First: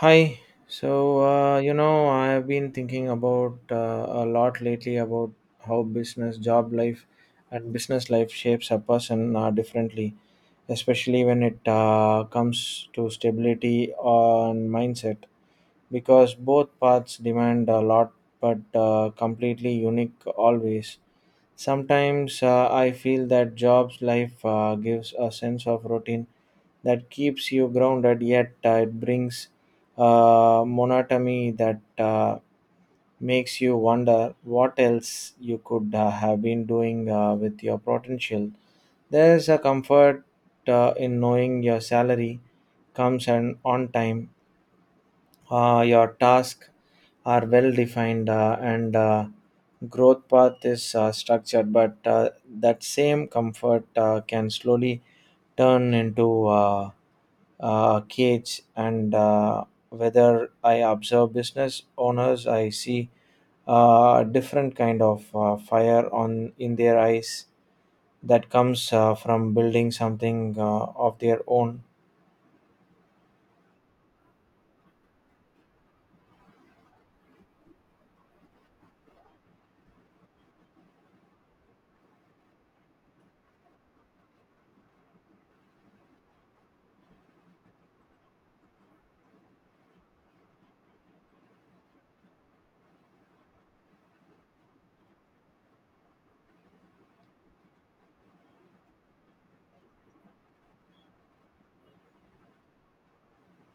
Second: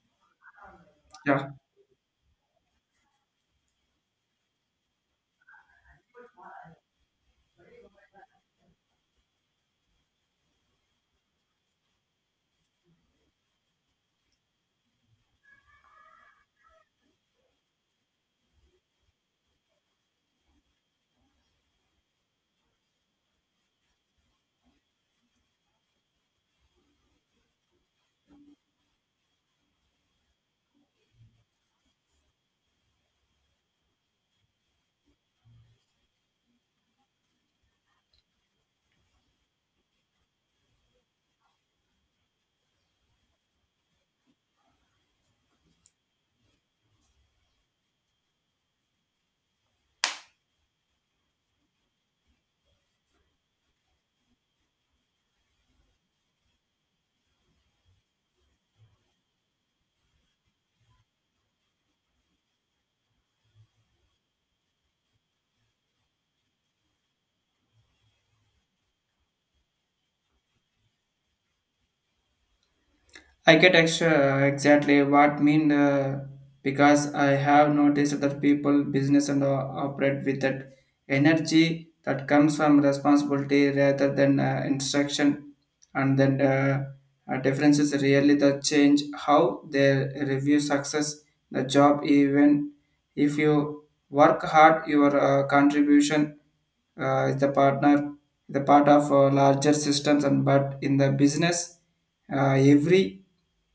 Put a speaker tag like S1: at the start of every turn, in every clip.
S1: Hi. So,
S2: Yeah,
S1: I've been thinking about a lot lately about how business, job life, and business life shapes a person differently, especially when it comes to stability and mindset, because both paths demand a lot, but completely unique always. Sometimes I feel that job's life gives a sense of routine that keeps you grounded, yet it brings monotony that makes you wonder what else you could have been doing with your potential. There is a comfort in knowing your salary comes and on time, your tasks are well defined, and growth path is structured. But that same comfort can slowly turn into cage and whether I observe business owners I see a different kind of fire on in their eyes that comes from building something of their own.
S2: I get extra exactly what mean, because I have noticed that people business and operate with that energy that comes from responsibility rather than instruction, and then differences really that change how they review success the job even if you work hard your contribution is the partner the part of larger systems and but in the business, every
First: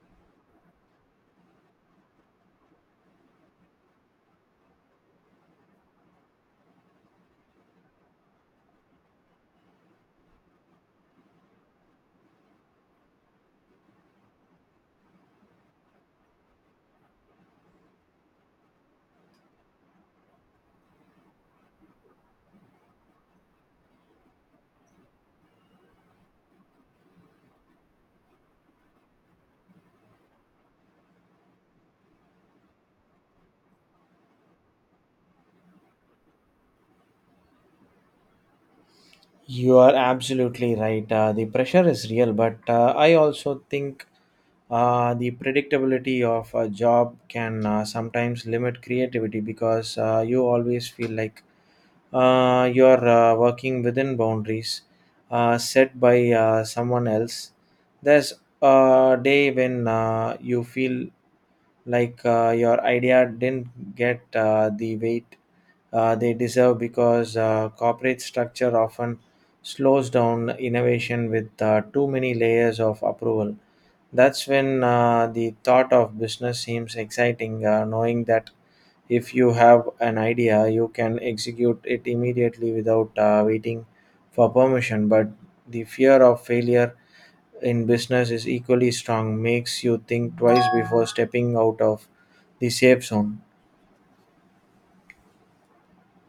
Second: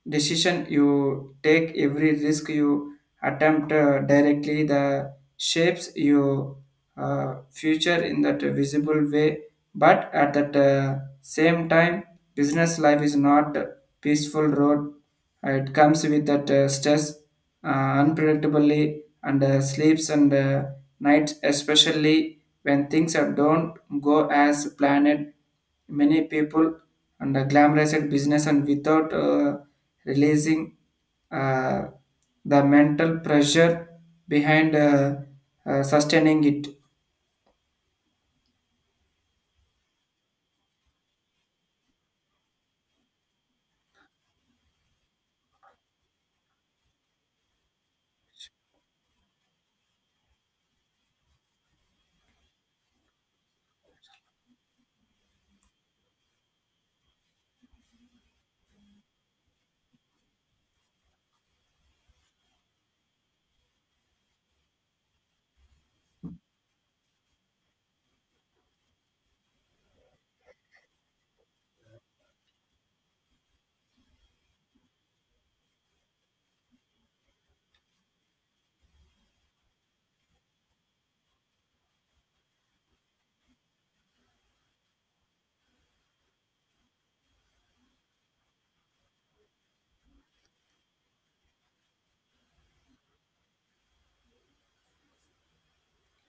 S2: decision you take, every risk you attempt, directly, the shapes your future in that visible way. But at that same time, business life is not a peaceful road. It comes with that stress, unpredictably, and sleeps and nights, especially when things are don't go as planned. Many people and glamorized business and without releasing uh, the mental pressure behind sustaining it.
S1: You are absolutely right, the pressure is real but I also think the predictability of a job can sometimes limit creativity because you always feel like you're working within boundaries set by someone else. There's a day when you feel like your idea didn't get the weight they deserve because corporate structure often slows down innovation with too many layers of approval. That's when the thought of business seems exciting, knowing that if you have an idea you can execute it immediately without waiting for permission, but the fear of failure in business is equally strong. Makes you think twice before stepping out of the safe zone.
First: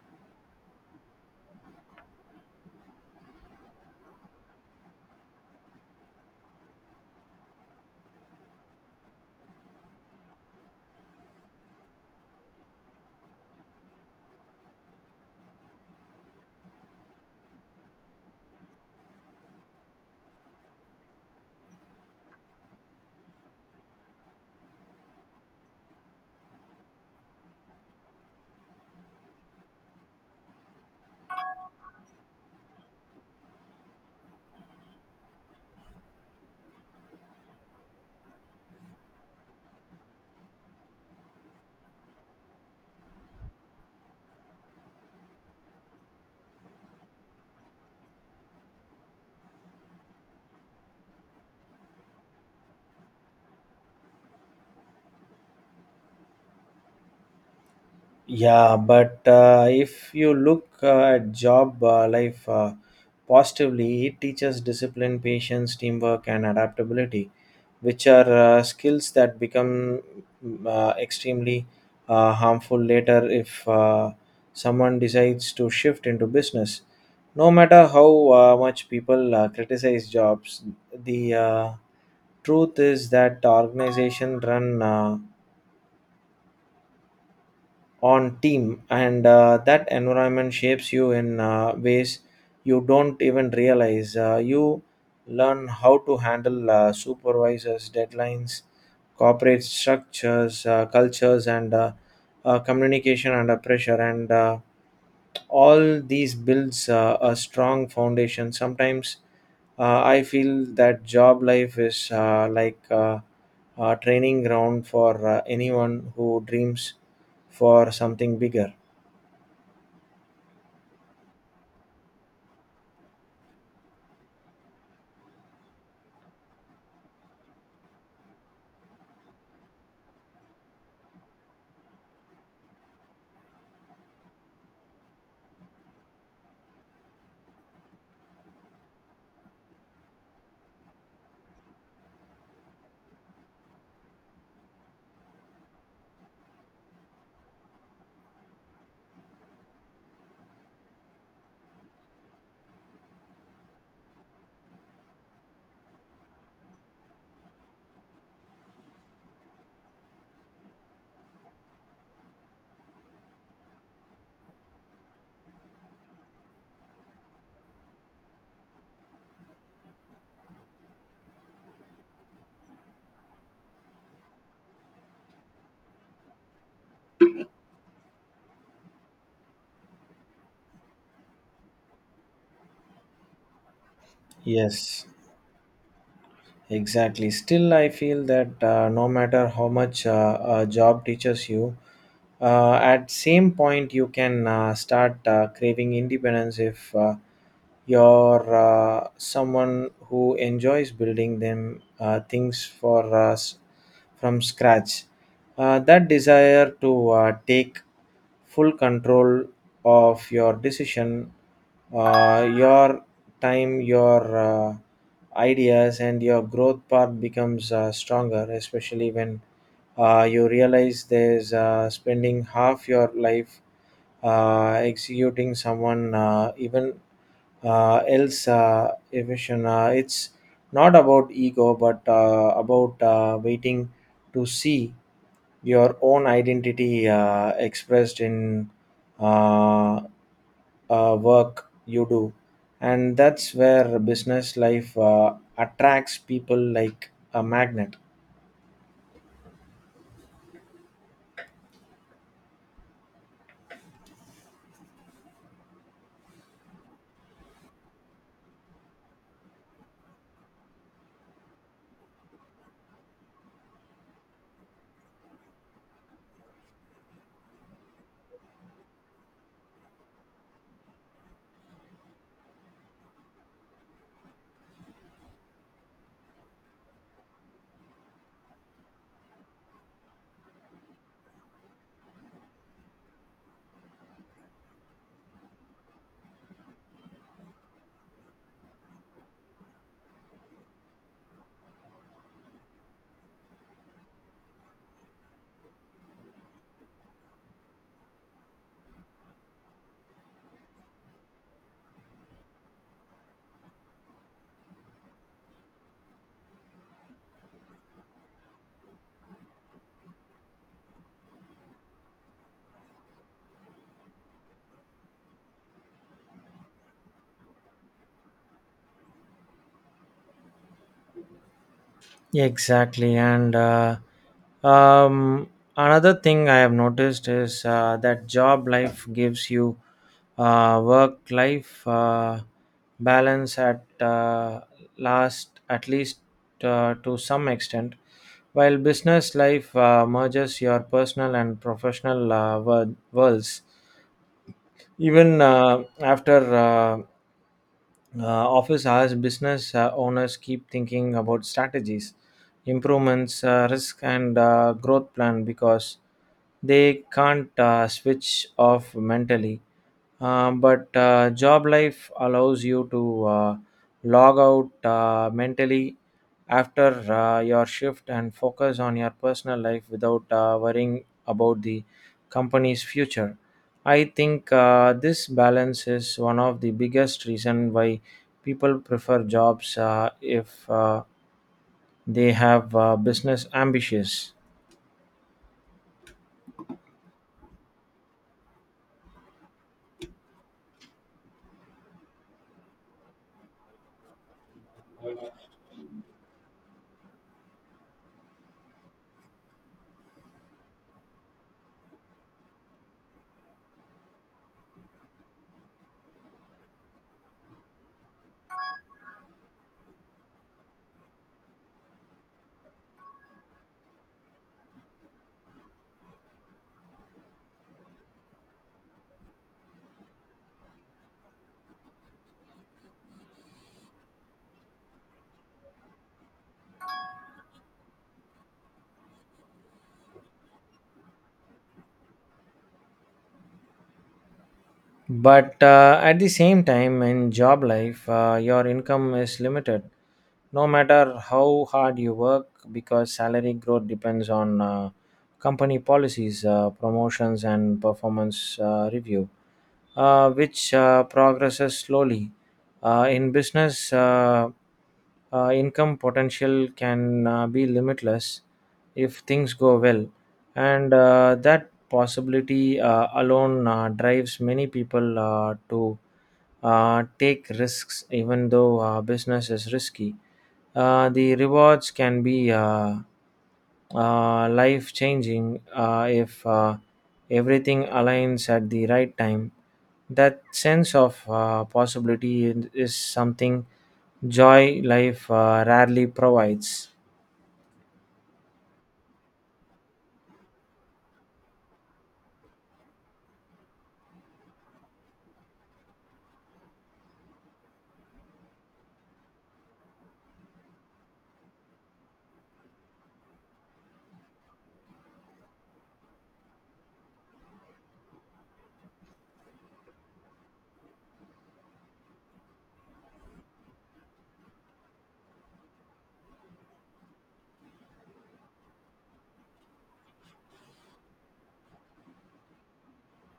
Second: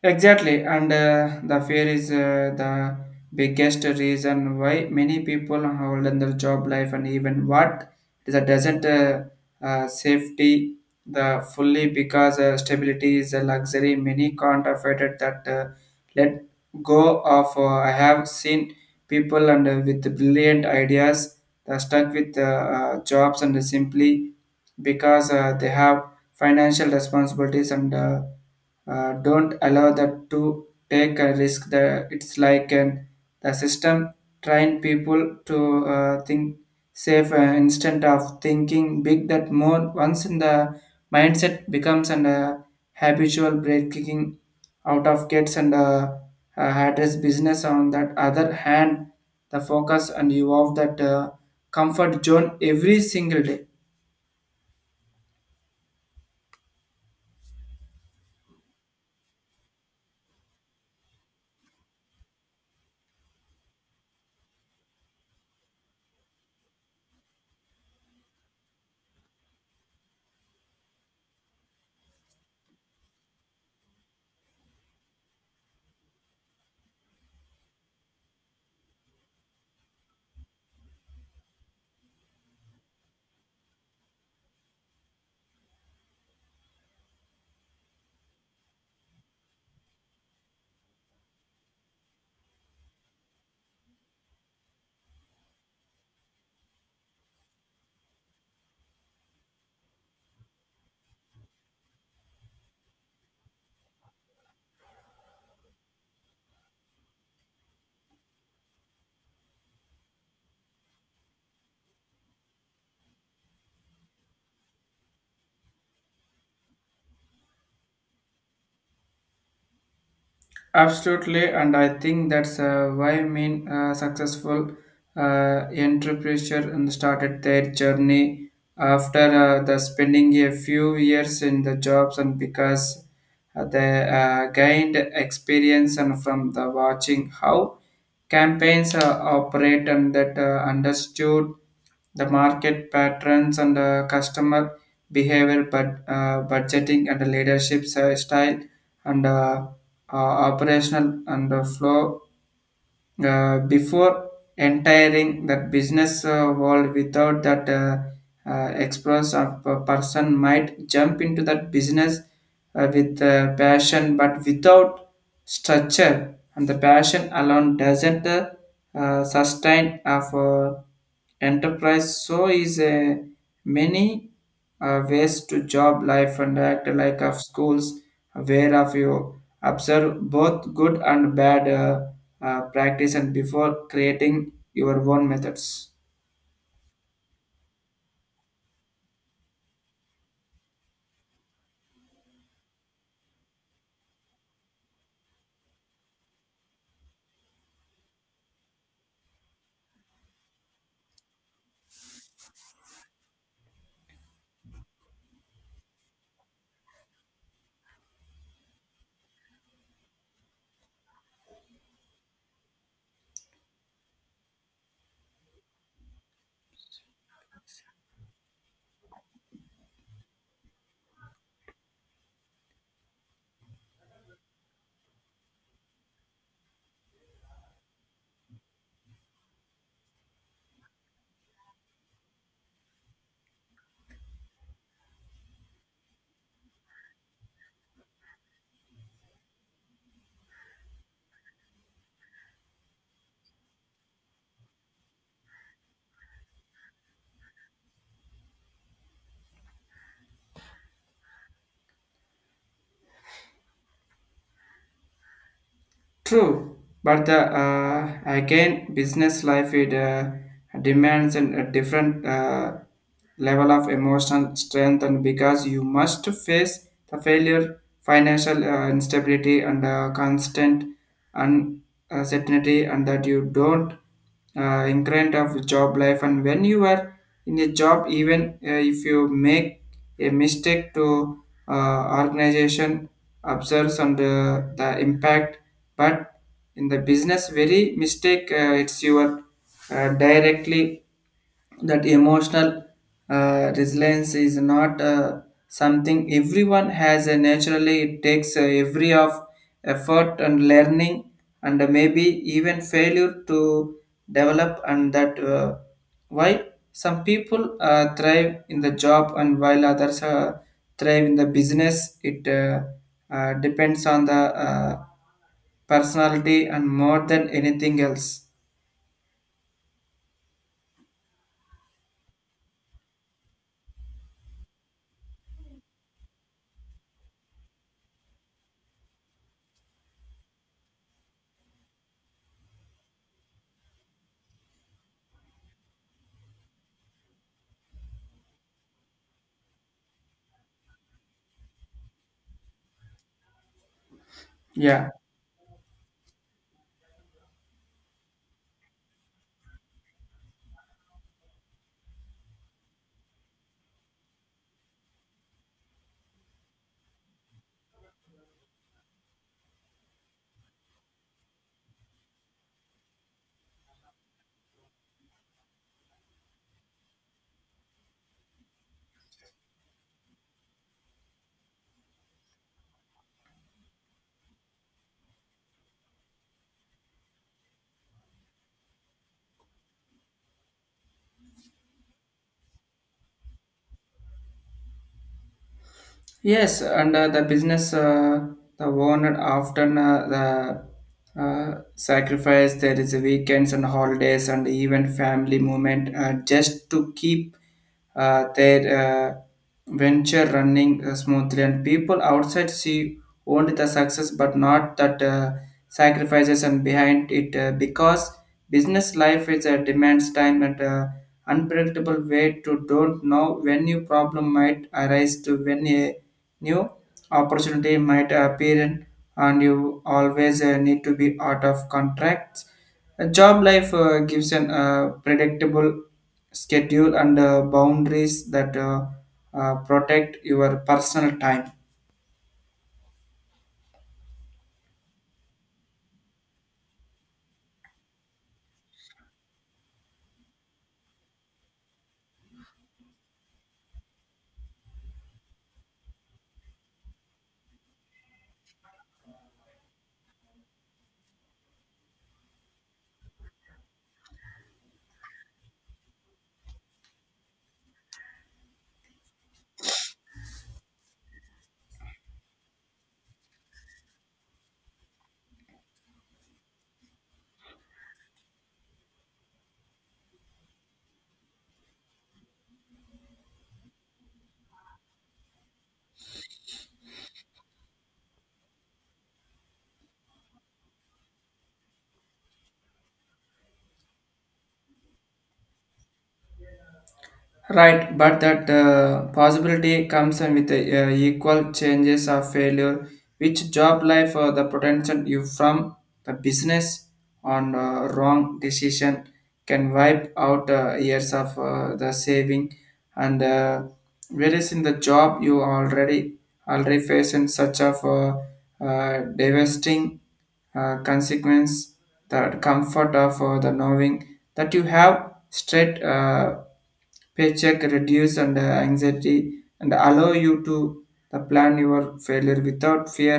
S2: Exactly, and the fear is the biggest reason why many people hold in their job life and even what is a doesn't safety the fully because stability is a luxury. Many can't afford it that let go of. I have seen people and with brilliant ideas stuck with jobs and simply because they have financial responsibilities and don't allow that to take a risk the, it's like an, the system train people to think safe instead of thinking big that more once in the mindset becomes an habitual breaking out of gates and address business on that other hand the focus and you of that comfort zone every single day.
S1: Yeah, but if you look at job life positively it teaches discipline patience teamwork and adaptability which are skills that become extremely harmful later if someone decides to shift into business. No matter how much people criticize jobs, the truth is that organizations run on team and that environment shapes you in ways you don't even realize. You learn how to handle supervisors deadlines corporate structures cultures and communication under pressure and all these builds a strong foundation. Sometimes I feel that job life is like a training ground for anyone who dreams for something bigger.
S2: Absolutely, and I think that's why mean successful entrepreneur and started their journey after the spending a few years in the jobs and because they gained experience and from the watching how campaigns operate and that understood the market patterns and customer behavior but budgeting and leadership style and uh, operational and the flow before entering that business world without that express of a person might jump into that business, with passion but without structure and the passion alone doesn't sustain of enterprise, so is a many ways to job life and act like of schools aware of you. Observe both good and bad practice and before creating your
S1: Yes.
S2: own methods.
S1: Exactly. Still, I feel that no matter how much a job teaches you, at same point you can start craving independence if you're someone who enjoys building them things for us from scratch. That desire to take full control of your decision, your time, your ideas, and your growth path becomes stronger, especially when you realize there's spending half your life executing someone even else efficient. It's not about ego, but about waiting to see your own identity expressed in uh, work you do, and that's where business life attracts people like a magnet.
S2: True, but again, business life it demands a different level of emotional strength, and because you must face the failure, financial instability, and constant uncertainty, and that you don't increment of job life, and when you are in a job even if you make a mistake to organization observes on the impact, but in the business very mistake, it's your directly. That emotional resilience is not something everyone has naturally. It takes every of effort and learning and maybe even failure to develop, and that why some people thrive in the job and while others thrive in the business. It depends on the uh, personality and more than anything else.
S1: Yeah, exactly. And um, another thing I have noticed is that job life gives you work life balance at least to some extent, while business life merges your personal and professional worlds.
S2: Yeah.
S1: Even after office hours, business owners keep thinking about strategies, improvements, risk, and growth plan because they can't switch off mentally. But job life allows you to log out mentally after your shift and focus on your personal life without worrying about the company's future. I think this balance is one of the biggest reason why people prefer jobs if they have business ambitions.
S2: Yes, and the business, the owner often the sacrifice. There is weekends and holidays and even family moment just to keep their venture running smoothly. And people outside see only the success, but not that sacrifices and behind it, because business life is a demands time and unpredictable way to don't know when your problem might arise to when a new opportunity might appear, in, and you always need to be out of contracts. A job life gives an predictable schedule and boundaries that protect your personal time.
S1: But at the same time, in job life, your income is limited no matter how hard you work because salary growth depends on company policies, promotions, and performance review, which progresses slowly. In business, income potential can be limitless if things go well, and that possibility alone drives many people to take risks. Even though business is risky, the rewards can be life changing if everything aligns at the right time. That sense of possibility is something joy life rarely provides.
S2: Right, but that possibility comes in with equal changes of failure, which job life or the potential you from the business on wrong decision can wipe out years of the saving, and whereas in the job you already face in such of devastating consequence. The comfort of the knowing that you have straight paycheck reduce and anxiety and allow you to the plan your failure without fear.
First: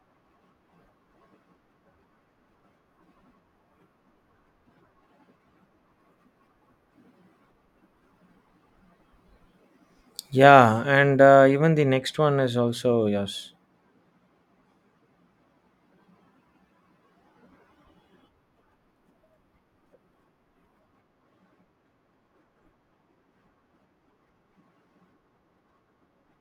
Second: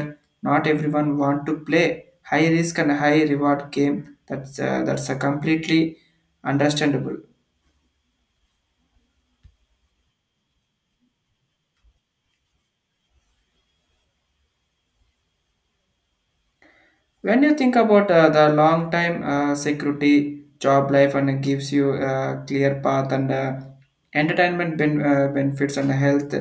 S2: Not everyone want to play high risk and high reward game. That's a completely understandable.
S1: Yeah, and even the next one is also yes.
S2: When you think about the long time security, job life and gives you a clear path and entertainment benefits and health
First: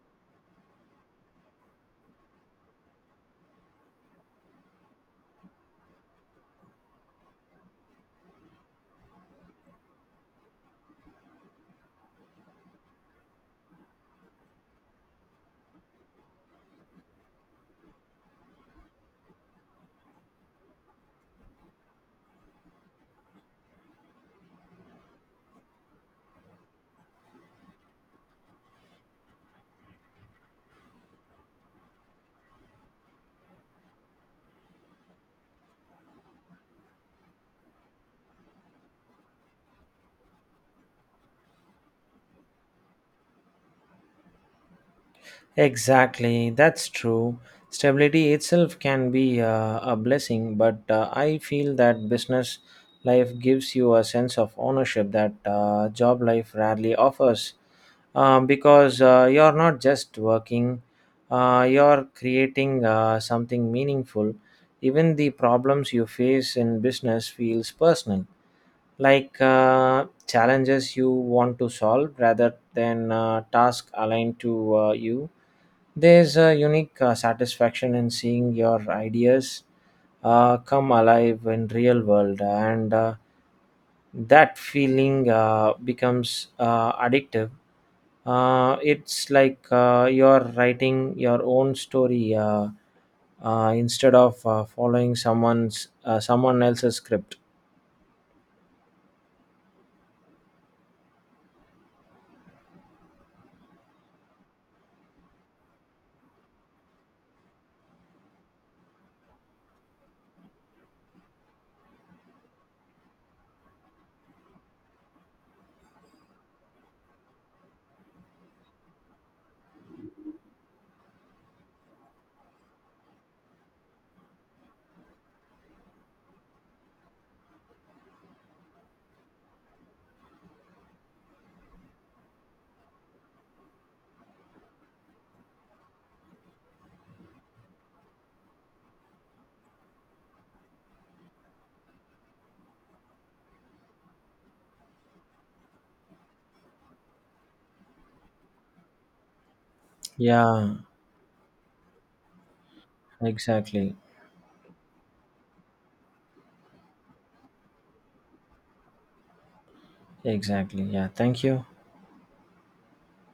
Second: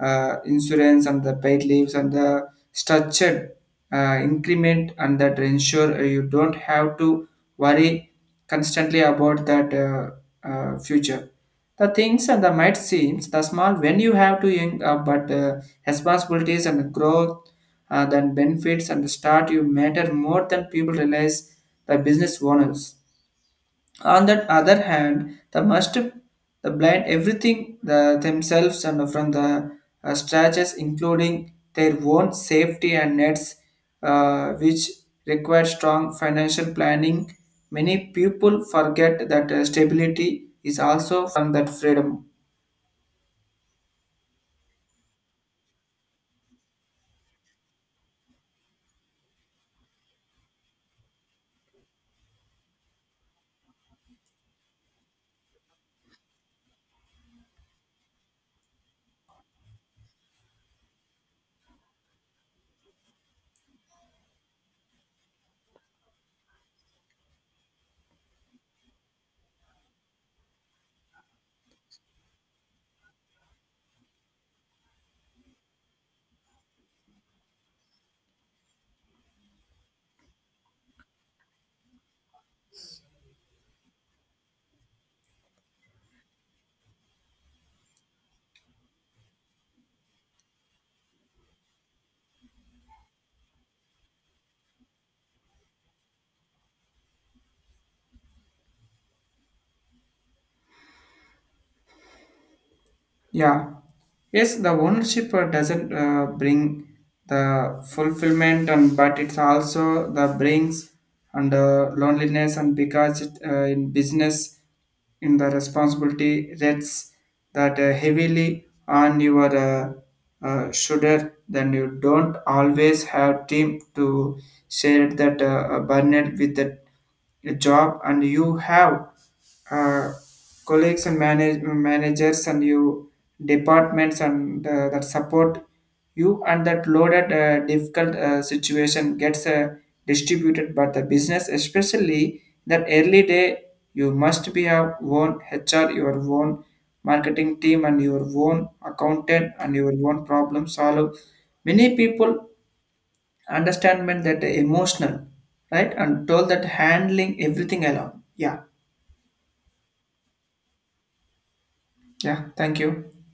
S2: insurance and the paid leaves and the structured increment, and that ensure you don't have to worry constantly about that future. The things and the might seems the small when you have to young up, but responsibilities and growth then benefits and start you matter more than people realize the business owners. On the other hand, the must the blind everything the, themselves and from the stretches, including their own safety and nets, which require strong financial planning. Many people forget that stability is also from that freedom.
S1: Exactly, that's true. Stability itself can be a blessing, but I feel that business life gives you a sense of ownership that job life rarely offers, because you're not just working, you're creating something meaningful. Even the problems you face in business feels personal, like challenges you want to solve rather than tasks aligned to you. There's a unique satisfaction in seeing your ideas come alive in real world, and that feeling becomes addictive. It's like you're writing your own story instead of following someone else's script.
S2: Yeah. Yes, the ownership doesn't bring the fulfillment, and but it's also the brings and loneliness, and because it, in business, in the responsibility rests that heavily on your shoulder, then you don't always have team to share that burden with that. A job and you have uh, colleagues and managers and you departments and that support you, and that loaded difficult situation gets distributed, but the business especially that early day you must be have own HR your own marketing team and your own accountant and your own problem
S1: Yeah,
S2: solve. Many people
S1: exactly,
S2: understand meant that emotional right and told that handling everything alone. Yeah.
S1: exactly. Yeah, thank you.
S2: Yeah, thank you.